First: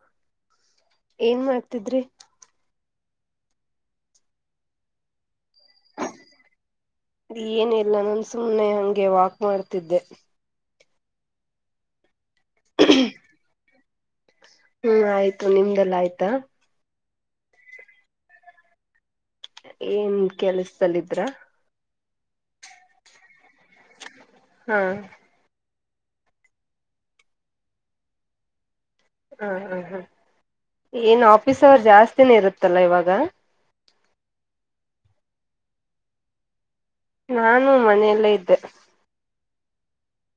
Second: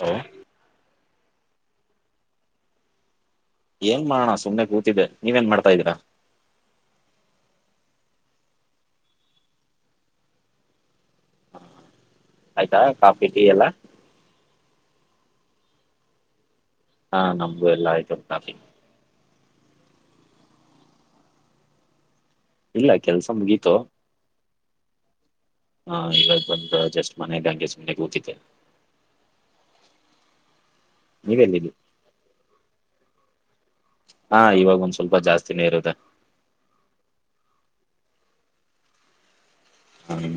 Hello ಏನ್ ಮಾಡ್ತಿದ್ರಿ ಏನ್ ಮಾಡೋಣ ಸುಮ್ನೆ ಕೂತಿದ್ದ ನೀವ ಏನ್ ಮಾಡ್ತಾ ಇದೀರಾ ಏನಿಲ್ಲ ನಾನು ಸುಮ್ಮನೆ ಹಂಗೆ ವಾಕ್ ಮಾಡ್ತಿದ್ದೆ ಆಯ್ತಾ ಕಾಫಿ ಟೀ ಎಲ್ಲ ಹ್ಮ್ ಆಯ್ತು ನಿಮ್ದೆಲ್ಲ ಆಯ್ತಾ ಹಾ ನಮಗು ಎಲ್ಲ ಆಯ್ತು ಕಾಫಿ ಏನ್ ಕೆಲ್ಸದಲ್ಲಿದ್ರ ಇಲ್ಲ ಕೆಲ್ಸ ಮುಗೀತು ಹಾ ಹಾ ಇವಾಗ ಬಂದ ಜಸ್ಟ್ ಮನೆ ಅಂಗೆ ಸುಮ್ನೆ ಕೂತಿದ್ದ ಹಾ ಹಾ ಹಾ ಏನ್ ಆಫೀಸ್ ನೀವೆಲ್ಲಿದ್ರಿ ಅವರ್ ಜಾಸ್ತಿನ ಇರುತ್ತಲ್ಲ ಇವಾಗ ಹಾ ಇವಾಗ ಒಂದ್ ಸ್ವಲ್ಪ ಜಾಸ್ತಿನೆ ಇರುತ್ತೆ. ನಾನು ಮನೆಯಲ್ಲೇ ಇದ್ದೆ. ಹ್ಮ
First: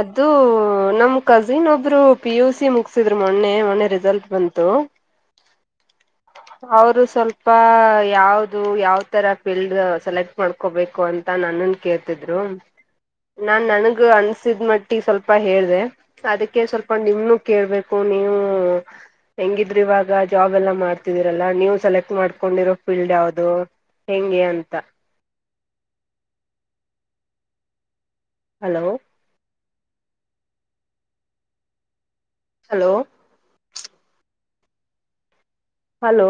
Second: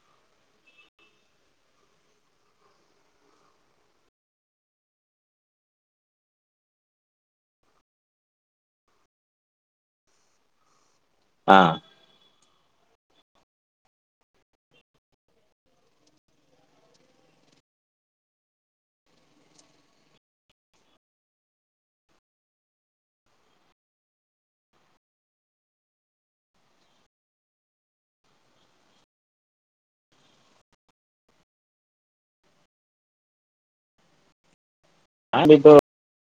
ಅದುೂ ನಮ ಕಜಿನ್ ಒಬ್ರು ಪಿ ಯು ಸಿ ಮುಗಸಿದ್ರು ಮೊನ್ನೆ ಮೊನ್ನೆ ರಿಸಲ್ಟ್ ಬಂತು ಅವರು ಸ್ವಲ್ಪ ಯಾವ್ದ ಯಾವ ತರ ಫೀಲ್ಡ್ ಸೆಲೆಕ್ಟ್ ಮಾಡ್ಕೋಬೇಕು ಅಂ ಹಾ ನನ್ನನ್ ಕೇಳ್ತಿದ್ರು ನಾನ್ ನನ್ಗ ಅನ್ಸಿದ ಮಟ್ಟಿ ಸ್ವಲ್ಪ ಹೇಳ್ದೆ ಅದಕ್ಕೆ ಸ್ವಲ್ಪ ನಿಮ್ ಕೇಳ್ಬೇಕು ನೀವು ಹೆಂಗಿದ್ರ ಇವಾಗ ಜಾಬ್ ಎಲ್ಲ ಮಾಡ್ ರಲ್ಲ ನೀವು ಸೆಲೆಕ್ಟ್ ಮಾಡ್ಕೊಂಡಿರೋ ಫೀಲ್ಡ್ ಯಾವದು ಹೆಂಗೆ ಅಂತ ಹಲೋ ಹಲೋ ಹಾನಿದ್ದು ಹಲೋ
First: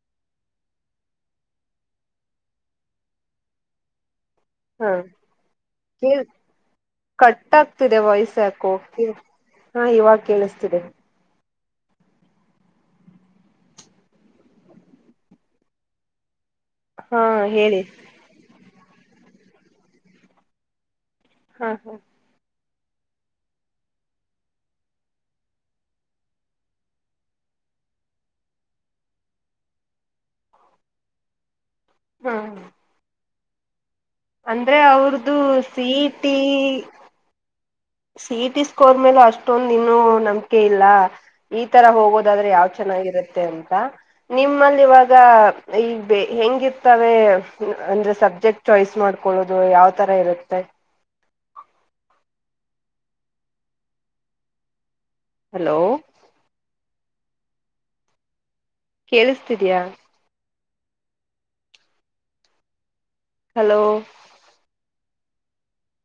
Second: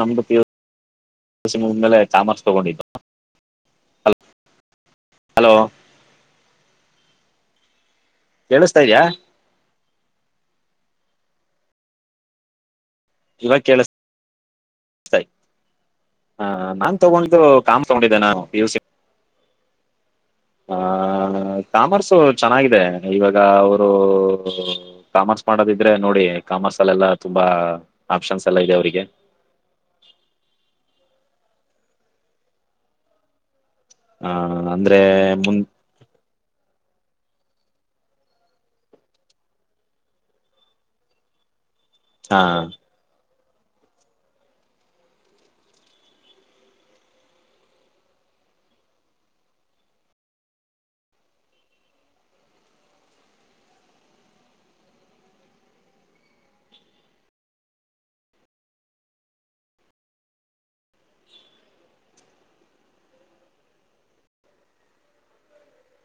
ನಮ್ದು ಪಿಯುಸಿ ಮುಗುದ್ಮೇಲೆ ತಾಮರ್ಸ್ ತಗೊಂಡಿದ್ದು ಹಾ ಹಲೋ ಕೇಳ್ ಕಟ್ ಆಗ್ತಿದೆ ವಾಯ್ಸಾಕೊ ಕೇಳಿಸ್ತಾ ಇದ್ಯಾ ಕ ಹಾ ಇವಾಗ ಕೇಳಿಸ್ತೀದೆ ಇವಾಗ್ ಕೇಳ್ಸ್ ತೈ ಹ ಹ ನಾನ್ ಹಾ ತಗೊಂಡ್ದು ಹೇಳಿ ಕಾಮ್ ತಗೊಂಡಿದ್ದೆ ನಾನು ಪುಯುಸಿ ಆ ಹಾ ಹಾ ಕಾಮರ್ಸು ಚೆನ್ನಾಗಿದೆ ಇವಾಗ ಅವ್ರು ಕಾಮರ್ಸ್ ಮಾಡೋದಿದ್ರೆ ನೋಡಿ ಕಾಮರ್ಸ್ ಅಲ್ಲೆಲ್ಲಾ ತುಂಬಾ ಆಪ್ಷನ್ಸ್ ಎಲ್ಲಾ ಇದೆ ಅವ್ರಿಗೆ ಹ ಹ ಅಂದ್ರೆ ಅಂದರೆ ಅವ್ರದೂ ಮುನ್ CET C E T score ಮೇಲೆ ಅಷ್ಟೊಂದ್ ಇನ್ನೂ ನಂಬಿಕೆ ಇಲ್ಲ ಈ ತರ ಹೋಗೋದಾದ್ರೆ ಹಾಂ ಯಾವ್ ಚೆನ್ನಾಗಿರುತ್ತೆ ಅಂತ ನಿಮ್ಮಲ್ಲಿ ಇವಾಗ ಈಗ್ಬೆ ಹೆಂಗಿರ್ತವೆ ಅಂದ್ರೆ ಸಬ್ಜೆಕ್ಟ್ ಚಯ್ಸ್ ಮಾಡ್ಕೊಳ್ಳೋದು ಯಾವ್ ತರ ಇರುತ್ತೆ ಹಲೋ ಕೇಳಿಸ್ತಿದಿಯ ಹಲೋ